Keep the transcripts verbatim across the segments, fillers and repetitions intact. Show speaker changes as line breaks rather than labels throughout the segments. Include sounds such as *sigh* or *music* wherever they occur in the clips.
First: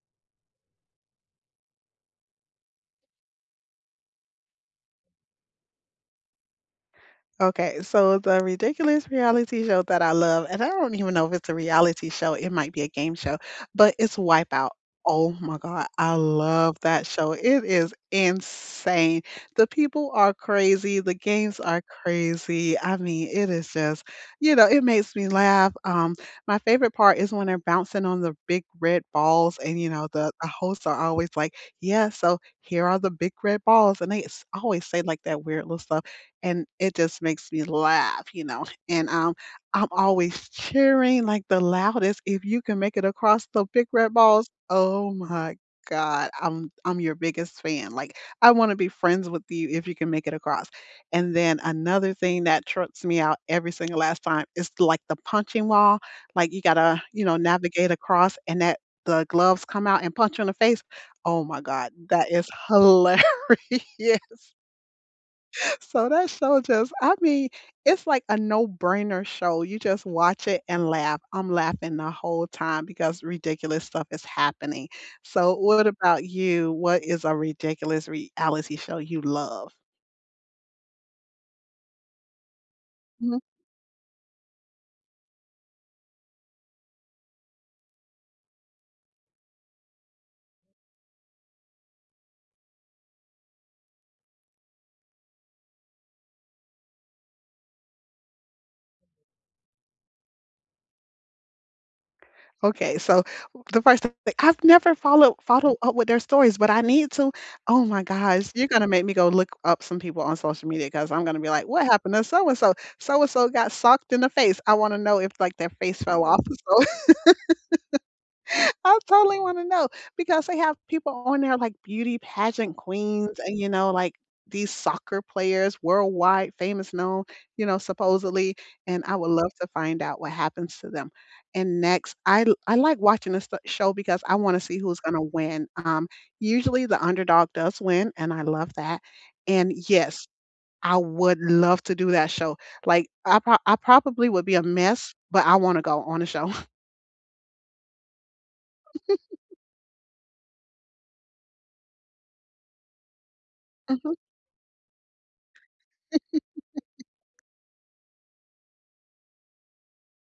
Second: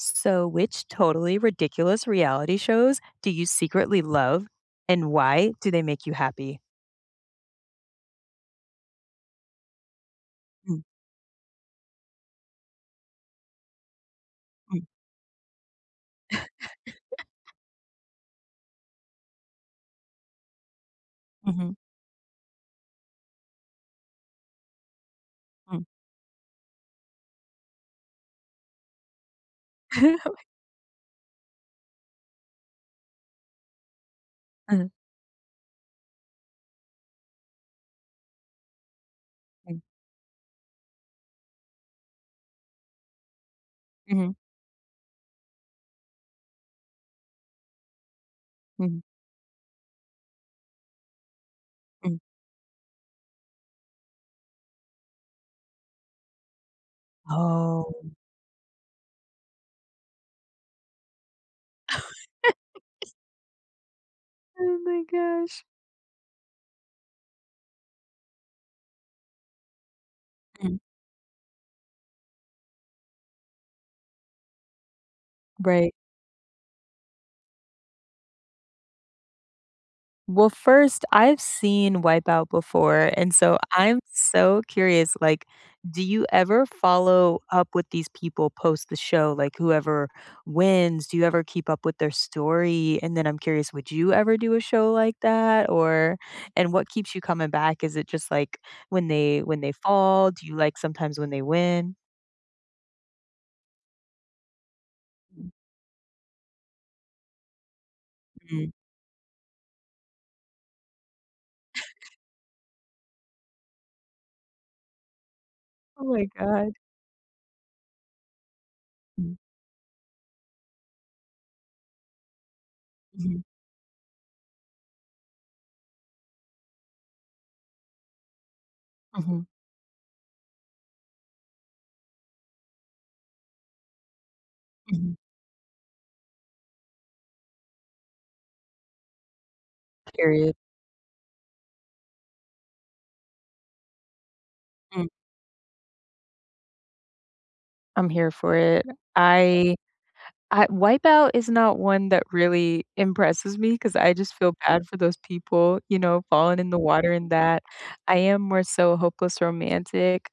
So, which totally ridiculous reality shows do you secretly love and why do they make you happy?
Okay, so the ridiculous reality show that I love, and I
Mm.
don't even know if it's a reality show, it might be a game show, but it's Wipeout.
Mm.
Oh my God, I love that show. It is insane. The people are crazy. The games
Mhm.
are crazy. I mean, it is just, you know, it makes me laugh.
Mm.
Um, my favorite part is when they're bouncing on the big red balls, and you know, the, the
*laughs*
hosts are always like, "Yeah, so here are the big red balls," and they s- always
uh
say like that weird little stuff and it just makes me laugh, you know, and, um,
mm,
I'm always cheering like the loudest if you can make it across the big red
Mhm.
balls. Oh my god, I'm I'm your biggest fan, like, I wanna be
Mhm.
friends with you if you can make it across, and then another
Mm.
thing that trips me out every single last time is, like, the punching wall, like, you gotta, you know,
Oh.
navigate across and that the gloves come out and punch you in the face. Oh my god,
*laughs*
that is hilarious. *laughs*
Oh my gosh.
So that show just I mean, it's like a no-brainer show. You just watch it
Mm.
and laugh. I'm laughing the whole time because ridiculous stuff is happening. So what
Right.
about you? What is a ridiculous reality show you love?
Well, first, I've seen Wipeout before, and
Mhm.
so I'm so curious, like, do you ever follow up with these people post the show? Like, whoever wins, do you ever keep up with their story? And then I'm curious, would you ever do a show like that? Or, and what keeps you coming back? Is it just like when they when they fall? Do you like sometimes when they win?
Okay, so the first thing I've never followed followed up with their stories, but I need to. Oh my gosh, you're
Mhm.
gonna make me go look up some people on social media because I'm gonna be like, what happened to so and so? So and so got socked in the face. I want to know if like their face
Oh
fell
my
off.
god.
I
Mm.
totally wanna know because they have people on there like beauty pageant queens
Mhm.
and, you know, like, these soccer players, worldwide famous known, you know, supposedly, and I would
Mhm.
love to find out what happens to them. And next, I l I like watching this st show because I wanna see who's
Mhm.
gonna win. Um, usually the underdog does win, and I love that. And yes,
Period.
I would love to do that show. Like, I prob I probably would be a
Mm.
mess, but I wanna go on a show. *laughs*
I'm here for it. I I Wipeout is not one that really impresses me because
Mhm.
I just feel bad for those people, you know, falling in the water and that. I am more so Hopeless Romantic.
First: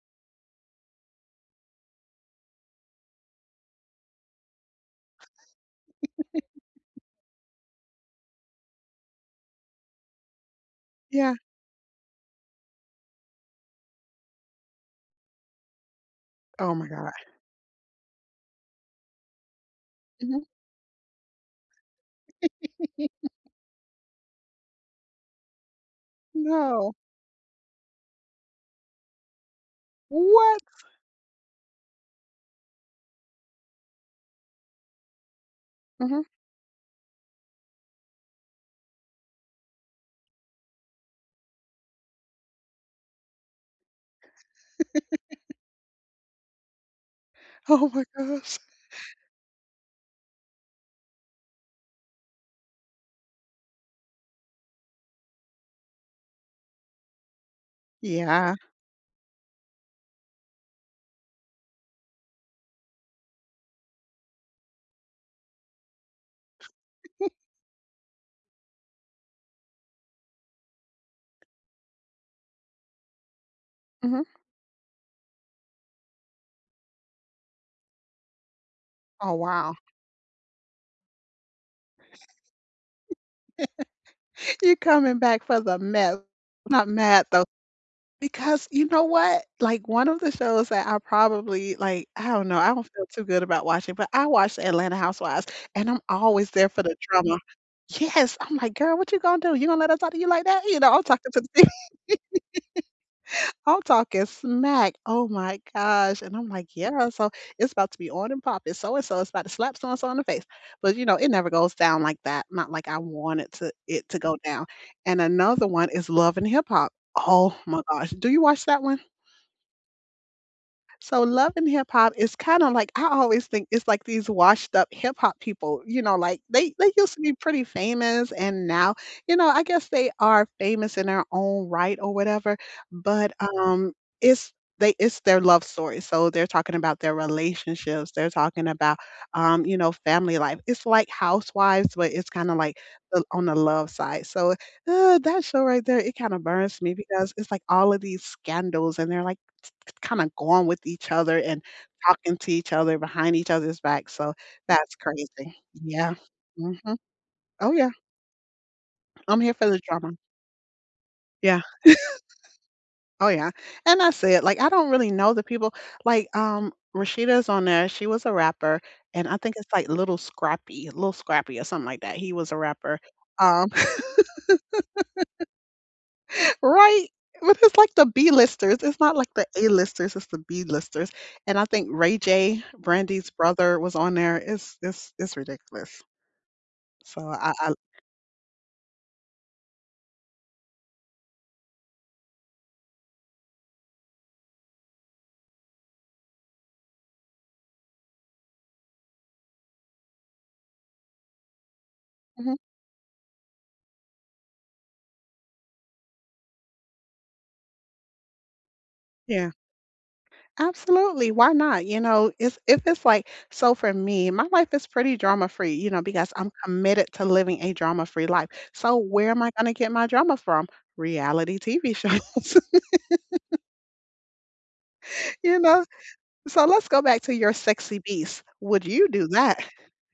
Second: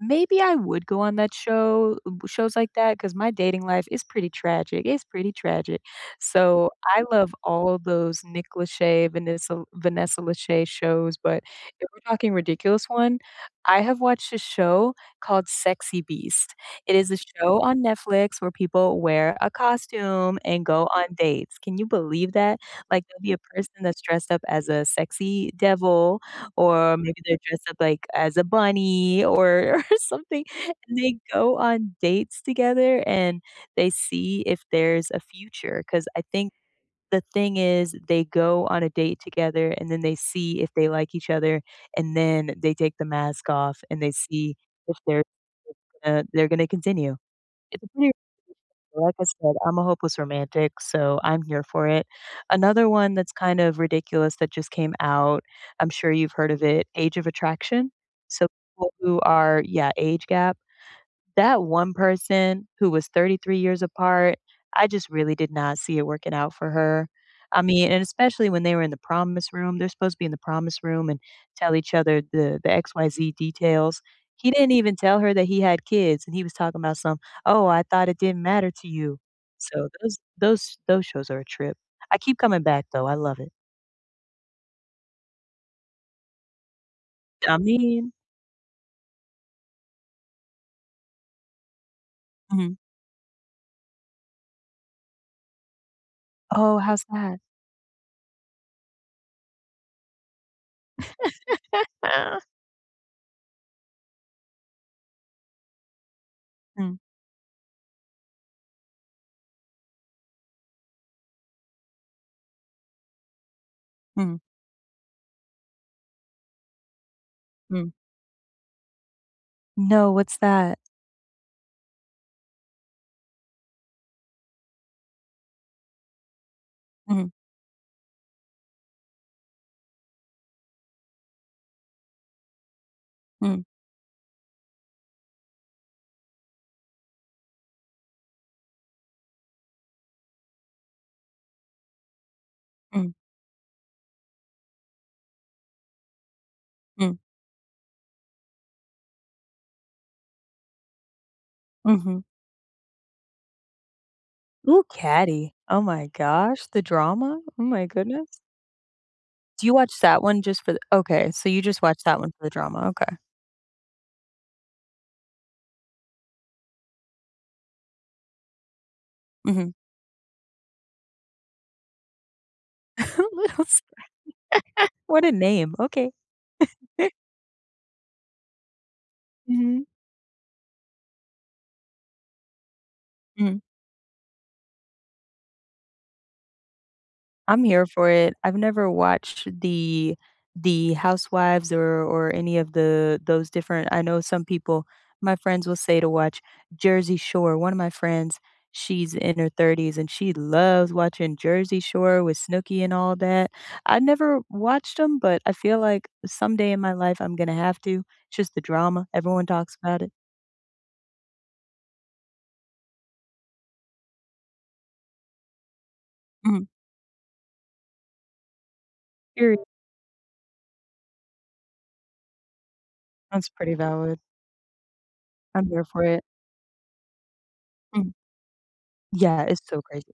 Maybe I would go on that show shows like that, because my dating life is pretty tragic, it's pretty tragic. So, I love all those Nick Lachey, Vanessa Vanessa Lachey shows,
Yeah.
but if we're talking ridiculous one, I have watched a show called Sexy Beast.
Oh my
It is
god.
a show on Netflix where people wear a costume
Mhm.
and go on dates. Can you believe that? Like, there'll be a person that's dressed up as a sexy devil,
No.
or maybe they're dressed up, like, as a bunny or *laughs* or something,
What?
and they go on dates together, and they see if there's a future. Because
Mhm.
I think the thing is they go on a date together and then they see if they like each other and then they take the mask off and they see if they're going they're going to continue.
*laughs*
It's
Oh
a
my
pretty
gosh.
like I said, I'm a hopeless romantic, so I'm here for it. Another one that's kind of ridiculous that just came out, I'm sure you've heard of it, Age of Attraction. So
Yeah.
people who are yeah, age gap that one person who was thirty-three years apart, I just really did not see it working out for her. I mean, and especially when they were in the promise room, they're supposed to be in the promise room and tell each other the the X Y Z details.
Mhm.
He didn't even tell her that he had kids, and he was talking about some, "Oh, I thought it didn't matter to you."
Oh, wow.
So those those those shows are a trip. I keep coming back though, I love it.
*laughs* You're coming back for the mess. Not mad though,
I mean.
because you know what? Like one of the shows that I probably like, I don't know, I
Mhm.
don't feel too good about watching, but I watch Atlanta Housewives and I'm always there
"Oh,
for the
how's
drama.
that?"
Yes. I'm like, girl, what you gonna do? You gonna let us talk to you like that? You know, I'm talking to the
"Ah."
I'm talking smack. Oh my gosh. And I'm like,
"Mm,
yeah, so it's about to be on and popping. So and so is about to slap so and so in the face. But you know, it never goes down like that. Not like I wanted to it to go
mm,
down. And another one is Love and Hip Hop. Oh my
mm."
gosh. Do you watch that one?
"No, what's that?"
So Love and Hip Hop is kinda like I always think it's like these washed up hip hop people, you know, like they they used to
"Mm,
be pretty famous and now, you know, I guess they are famous in their own right or whatever, but,
mm,
um, it's they it's their love story, so they're talking about their relationships, they're talking about, um, you know, family life. It's like Housewives, but it's kinda like
mm,
the on the love side, so, uh, that show right there, it kinda burns me
mm."
because it's like all of these scandals and they're like, kinda going with each other and
Mhm.
talking to each other behind each other's back, so
Ooh,
that's
caddy!
crazy.
Oh my
Yeah.
gosh, the
Mhm.
drama? Oh
Oh,
my
yeah.
goodness.
I'm here for
Do you
the
watch
drama.
that one just for the okay, so
Yeah.
you just watch that one for the drama, okay.
Oh, yeah. And that's it, like, I don't really know the people. Like, um, Rashida's on there, she was a rapper, and I think it's,
Mhm.
like, Little Scrappy little Scrappy or something like that, he was a rapper. Um *laughs*
*laughs* What a name, okay.
Right? But it's, like, the B-listers, it's not, like, the
Mhm.
A-listers, it's the B-listers, and I think Ray J, Brandy's
Mm.
brother, was on there. It's it's it's ridiculous. So I,
I'm
I
here for it. I've never watched the the Housewives or or any of the those different I know some people my friends will say to watch Jersey Shore. One of my friends, she's in her thirties and she loves watching Jersey Shore with
Mhm.
Snooki and all that. I never watched them, but I feel like someday in my life I'm gonna have to. It's just the drama. Everyone
yeah,
talks about it.
absolutely. Why not? You know, it's if it's like so for me, my life is pretty drama free, you know, because I'm
Mhm.
committed to living a drama free life. So where am I
Period.
going to get my drama from? Reality T V shows, *laughs*
Sounds pretty valid.
you
I'm
know.
here for it.
So let's go back to your sexy
Mhm.
beast. Would you do
Yeah, it's
that?
so crazy.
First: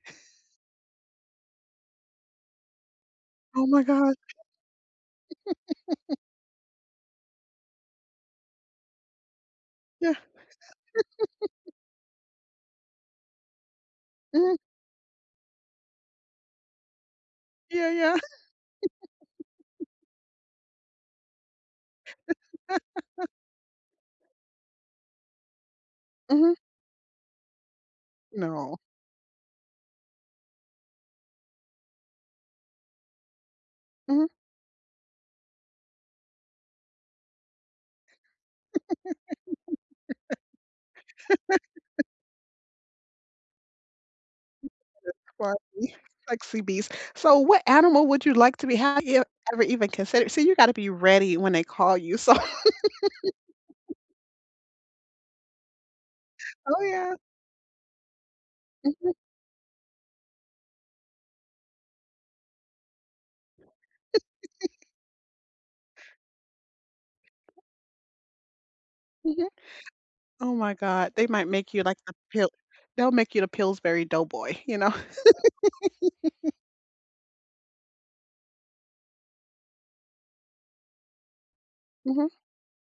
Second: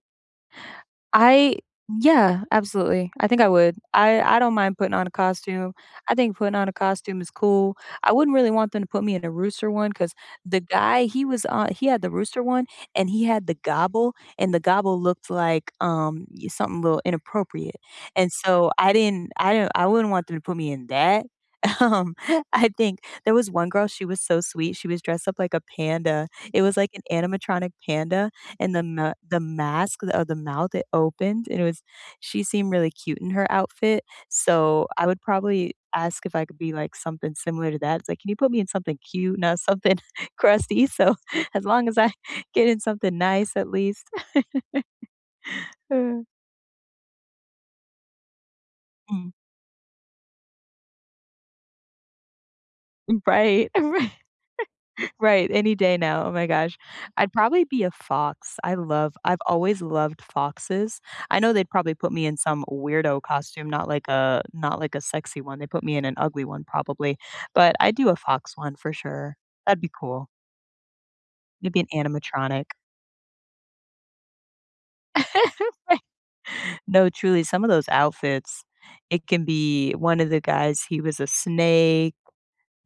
I yeah, absolutely. I think I
Oh
would.
my God.
I I don't mind putting on a costume. I think putting on a costume is cool. I wouldn't really want them to put me in a rooster one
Yeah.
because the guy he was on he had the rooster one and he had the gobble and
mhm,
the gobble looked like um y- something a little inappropriate.
Yeah. Yeah.
And so I didn't I didn't I wouldn't want them to put me in that. Um, *laughs* I think there was one girl, she was so sweet, she was dressed up like a panda.
hmm
It was like an animatronic panda, and
No.
the ma the mask of the mouth, it opened, and it was she seemed really cute in her outfit,
hmm
so I would probably ask if I could be like something similar to that. It's like, "Can you put me in something cute, not something *laughs* crusty?" So *laughs* as long as I *laughs* get in something nice at least.
Sorry.
*laughs*
Sexy beast. So what animal would you like to be? Have you
Mm.
ever even considered? See, you got to be ready when they call you. So
Right. *laughs* Right. Right, any day now, oh my gosh.
Oh, yeah.
I'd probably be a fox, I
Mhm,
love I've always loved foxes. I know they'd probably put me in some weirdo costume, not like a not like a sexy one, they put me in an ugly one probably, but I'd do a fox one for sure.
mhm.
That'd be cool.
Oh my god, they might
It'd
make
be
you
an
like the pill.
animatronic.
They'll make you the Pillsbury Doughboy, you know? *laughs*
*laughs* No, truly, some of those outfits, it can be one of the guys, he was a snake.
Mhm.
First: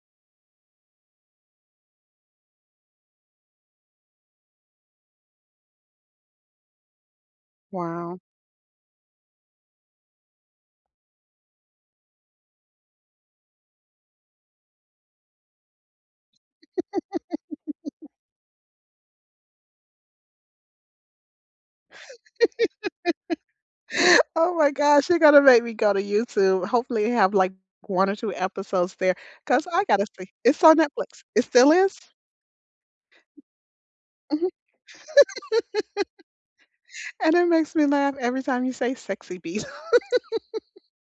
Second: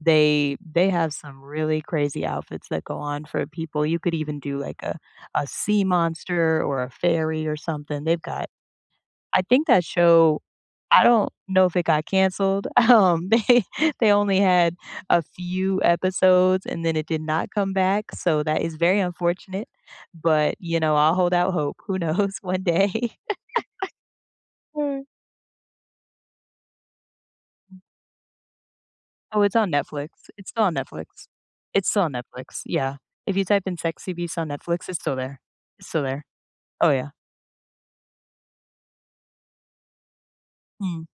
They they have some really crazy outfits that go on for people. You could even do like a a sea monster or a fairy or something.
Wow.
They've got I think that show I don't know if it got canceled. *laughs* Um, they *laughs* they only had a few episodes and then it did not come back, so that is very unfortunate. But, you know, I'll hold out hope. Who knows *laughs* one day.
*laughs* Oh my gosh,
*laughs*
you're gonna make me go to YouTube. Hopefully, have, like, one or two episodes there,
Oh, it's
'cause
on
I gotta
Netflix.
see
It's
it's
still on
on Netflix.
Netflix.
It still
It's
is?
still on Netflix, yeah. If you type in "Sexy Beast"
Mhm,
on Netflix, it's still there. It's still there. Oh, yeah.
and it makes me laugh every time you say "sexy beast." *laughs*
Mm.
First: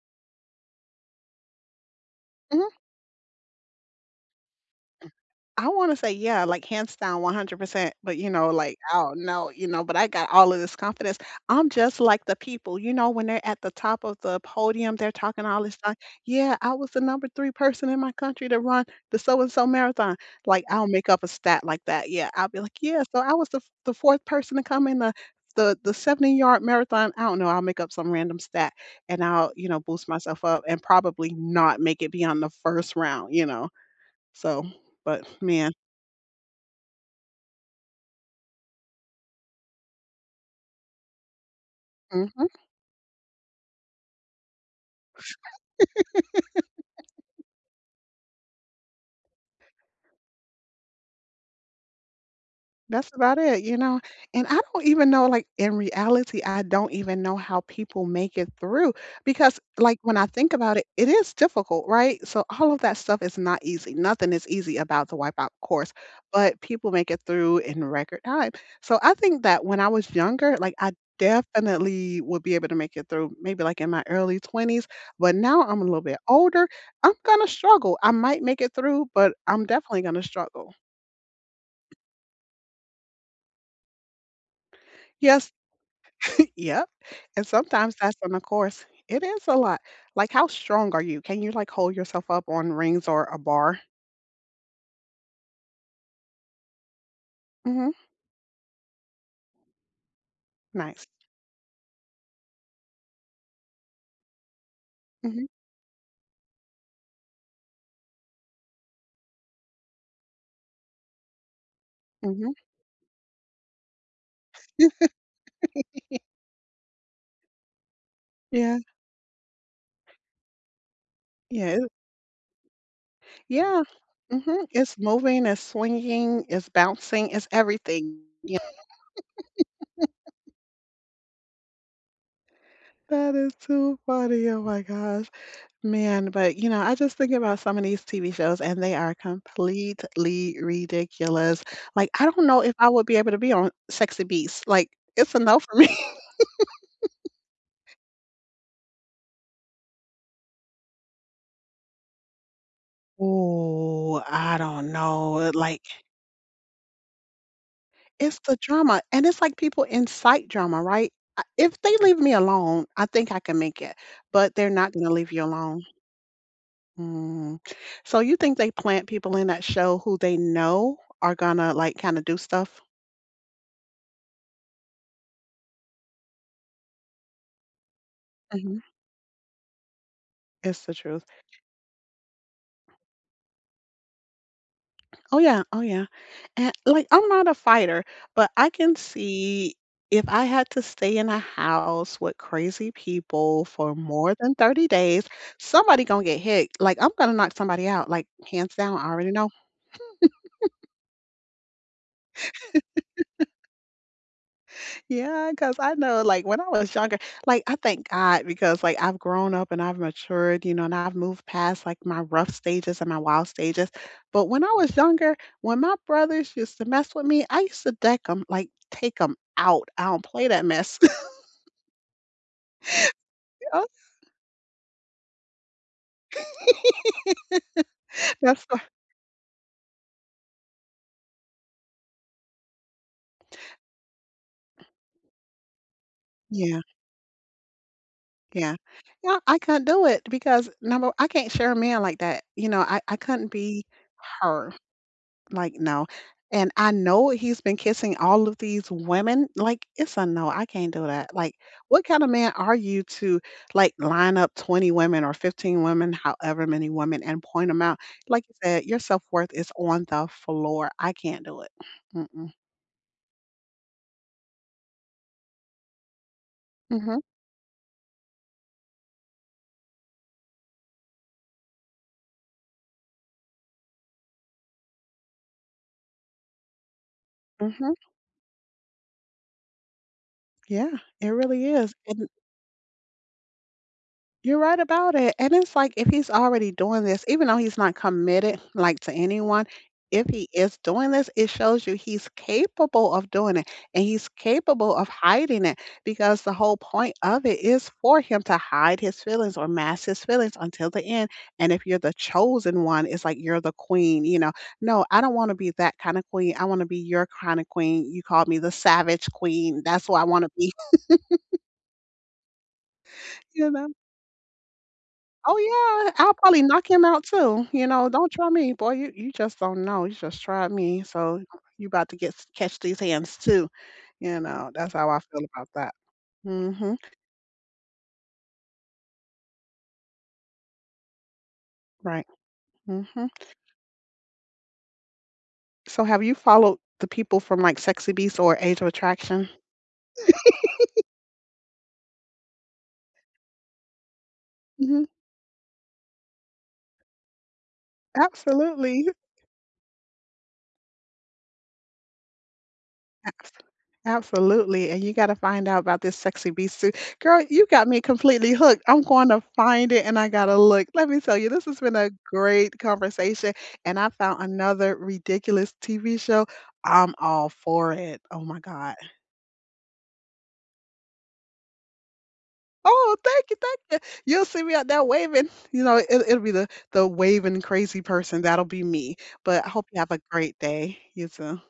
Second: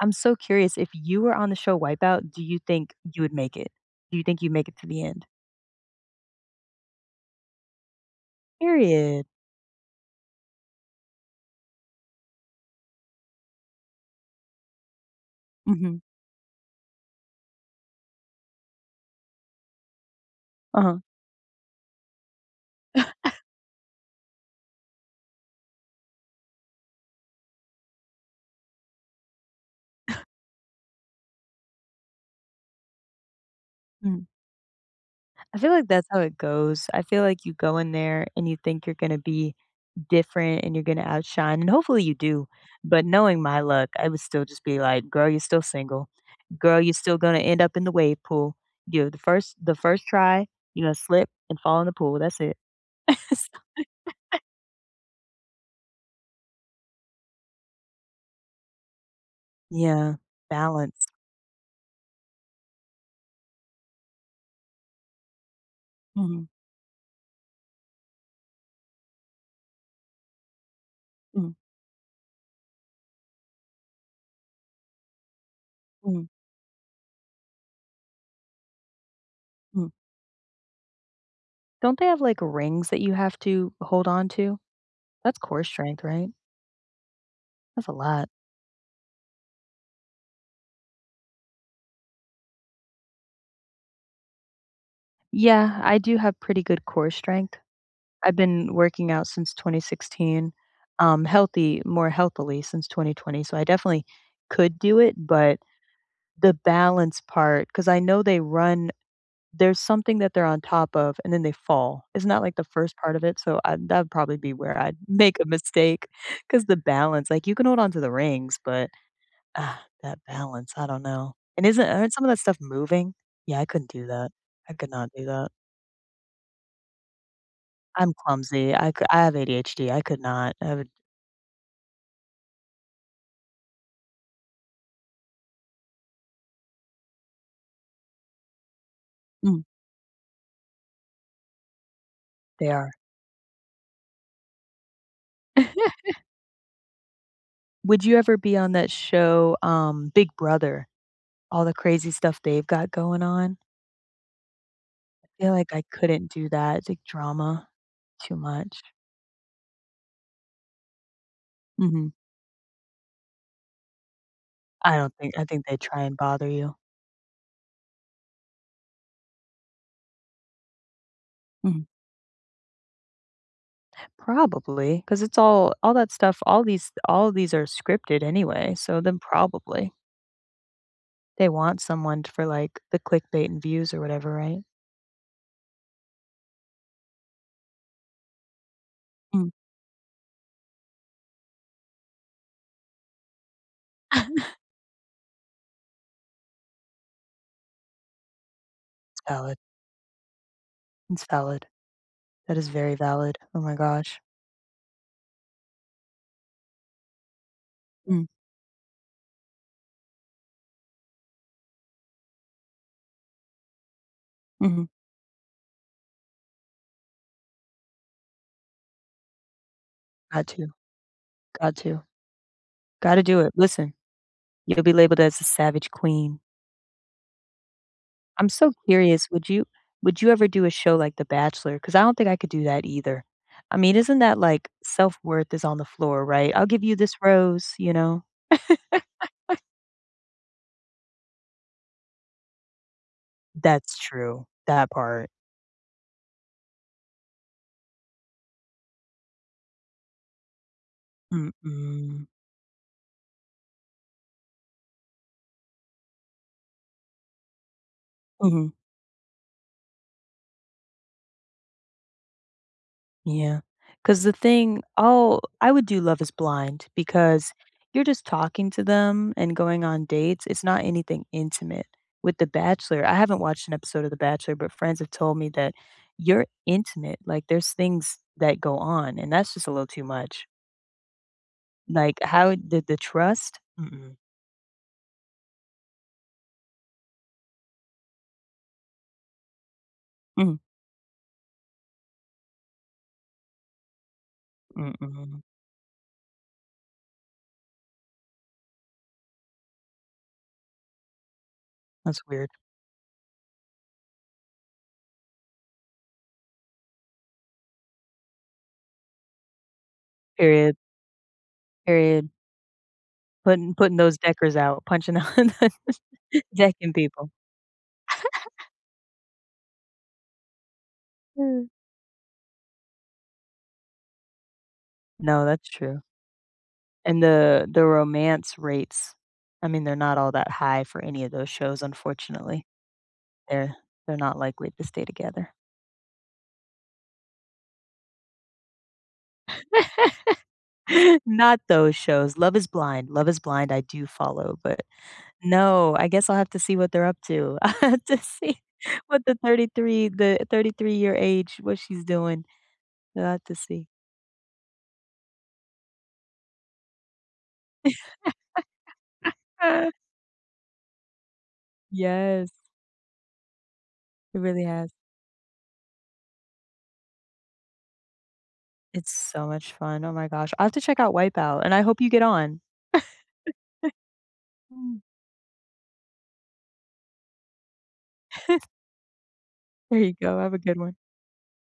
I'm so curious, if you were on the show Wipeout, do you think you would make it? Do you think you make it to the end?
I wanna say, yeah, like, hands down one hundred percent, but, you know, like, oh
Period.
no, you know, but I got all of this confidence. I'm just like the people, you know, when they're at the top of the podium, they're talking all this stuff.
Mhm.
"Yeah, I was the number three person in my country to run the so and so marathon." Like, I'll
Uh-huh.
make up a stat like that. Yeah, I'll be like, "Yeah, so I was the f the fourth person to come in the the the seventy-yard marathon." I don't know, I'll make up some random stat, and I'll, you know, boost myself up and probably not make it beyond the first round, you know?
Mhm.
So, but
I
man.
feel like that's how it goes. I feel like you go in there and you think you're gonna be different and you're gonna outshine and hopefully you do.
Mhm.
But knowing my luck, I would still just be like, girl, you're still single. Girl, you're still gonna end up in the wave pool. You know, the first the first try, you're gonna slip and fall in the pool. That's it.
That's
*laughs*
about it, you
So.
know? And I don't even know, like, in reality, I don't even know how people make it through because, like, when
Yeah.
I think about it,
Balance.
it is difficult, right? So all of that stuff is not easy. Nothing is easy about the Wipeout course,
Mhm.
but people make it through in record time. So I think that when I was younger, like, I
Mhm.
definitely would be able to make it through maybe, like, in my early twenties, but now I'm a little bit
Mhm.
older, I'm gonna struggle. I might make it through, but I'm
Mhm.
definitely gonna struggle.
Don't they have, like, rings that you have to hold on to? That's
Yes,
core strength, right?
*laughs* Yep, and
That's a
sometimes that's
lot.
on the course. It is a lot. Like, how strong are you? Can you, like, hold yourself up on rings or a bar?
Yeah, I do have pretty good core strength.
Mhm,
I've been working out since twenty sixteen,
nice.
um, healthy more healthily since twenty twenty, so I definitely could do it,
Mhm,
but the balance part, because I know they run there's something that they're on top of, and then they fall. It's not
mhm.
like, the first part of it? So, I that would probably be where I'd *laughs* make a mistake, *laughs* because the balance like, you can hold on to the rings,
Yeah,
but, ah, that balance, I don't know. And
yeah, it
isn't aren't some of that stuff moving? Yeah, I
yeah.
couldn't do that.
Mhm,
I could
it's
not do
moving,
that.
it's swinging, it's bouncing, it's
I'm
everything, yeah.
clumsy. I c I I have A D H D. I could not. I would
That is too funny, oh my gosh. Man, but, you know, I just think about some of these T V shows, and they are
mm.
completely ridiculous. Like, I don't know
They
if I
are.
would be able to be on Sexy Beast, like, it's a no for me.
Would you ever be on that show, um, Big Brother? All the crazy stuff they've got going on?
Oh, I don't
I
know,
feel
it
like I
like,
couldn't do that, it's like drama, too
it's the
much.
drama, and it's like people incite drama, right? I If they
Mhm.
leave me alone, I think I can make it, but they're not
I
gonna
don't
leave
think
you
I think they
alone.
try and bother you.
Mm. So you think they plant people in that show who they know are gonna,
Mhm.
like, kinda do stuff?
Probably because it's all all that stuff, all these all these are scripted anyway,
Mhm.
so then probably.
It's the truth.
They want someone for, like, the clickbait and views or whatever, right?
Oh, yeah. Oh, yeah. And, like, I'm not a fighter, but I can
Mm.
see if I had to stay in a house with crazy people for more than
*laughs*
thirty days, somebody gonna get hit. Like, I'm gonna knock somebody out, like, hands down, I
It's
already know.
valid. It's valid. That is very valid. Oh my gosh.
Yeah, cause I know, like, when I was younger like, I thank
Mm.
God because, like, I've grown up and I've matured, you know, and I've moved past, like, my rough stages and my wild stages, but when I
Mhm.
was younger, when my brothers used to mess with me, I used to deck them, like, take them out. I don't play
Got
that
to.
mess. *laughs*
Got to. Gotta do it.
Yeah.
Listen, you'll be labeled as a savage queen. I'm
That's
so
why
curious, would you would you ever do a show like The Bachelor? Because I don't think I could do that either. I mean, isn't that like self-worth is on the floor, right? "I'll
Yeah,
give you this rose," you know?
yeah. Yeah, I couldn't do it because, number I can't share a man like that, you know, I I couldn't be
That's true.
her.
That part.
Like, no. And I know he's been kissing all of these women. Like, it's a no. I can't do that. Like, what kind
Mm-mm.
of man are you to like line up twenty women or fifteen women, however many women, and point them out? Like you
Mhm.
said, your self worth is on the floor. I can't do it. Mm-mm.
Yeah, cause the thing oh, I would do Love Is Blind
Mm-hmm.
because you're just talking to them and going on dates. It's not anything intimate. With The Bachelor, I haven't watched an episode of The Bachelor, but friends have told me that you're intimate. Like, there's
Mm-hmm.
things that go on, and that's just a little too much.
Yeah, it really is.
Like, how did the trust? Mm-mm.
You're right about it. And it's like if he's already doing this, even though he's not committed like to anyone, if he
Mm.
is doing this, it shows you he's capable of doing it and he's capable of
Mm-mm.
hiding it because the whole point of it is for him to hide his feelings or mask his feelings until the end. And if you're the
That's weird.
chosen one, it's like you're the queen, you know. No, I don't want to be that kind of queen. I want to be your kind of queen. You called me the savage queen. That's what I want to be,
Period. Period.
*laughs* you
Putting
know.
putting those deckers out, punching out
Oh,
*laughs*
yeah, I'll
the
probably knock
decking
him out
people.
too, you know, "Don't try me, boy, you you just don't know, you just tried me, so
Mm.
you' about to get s- catch these hands too," you know, that's how I feel
No,
about
that's
that.
true.
Mhm,
And the the romance rates, I mean, they're not all that high for any of those shows,
right,
unfortunately.
mhm.
They're they're not likely to stay together.
So have you followed the people from, like, Sexy Beast or Age of Attraction?
*laughs* Not those shows. Love Is Blind. Love Is Blind, I do follow, but
Mhm,
no, I guess I'll have to see what they're up to. *laughs* I have to see
absolutely.
what the thirty-three the thirty-three-year age, what she's doing. I'll
*laughs*
have
Abs
to see.
absolutely, and you gotta find out about this Sexy Beast suit. Girl, you got me completely hooked. I'm gonna find it
*laughs*
and I gotta look. Let me tell you, this has been a
Yes,
great conversation, and I
it
found
really has.
another ridiculous T V show. I'm all for it. Oh my God.
It's so much fun. Oh my gosh. I'll have to check out Wipeout, and I hope you get on.
Oh, thank you, thank you. You'll see me out
Mm.
there waving. *laughs* You know, it, it'll be the the waving crazy person. That'll be me. But I hope you
There
have
you
a
go. Have
great
a good one.
day. You too.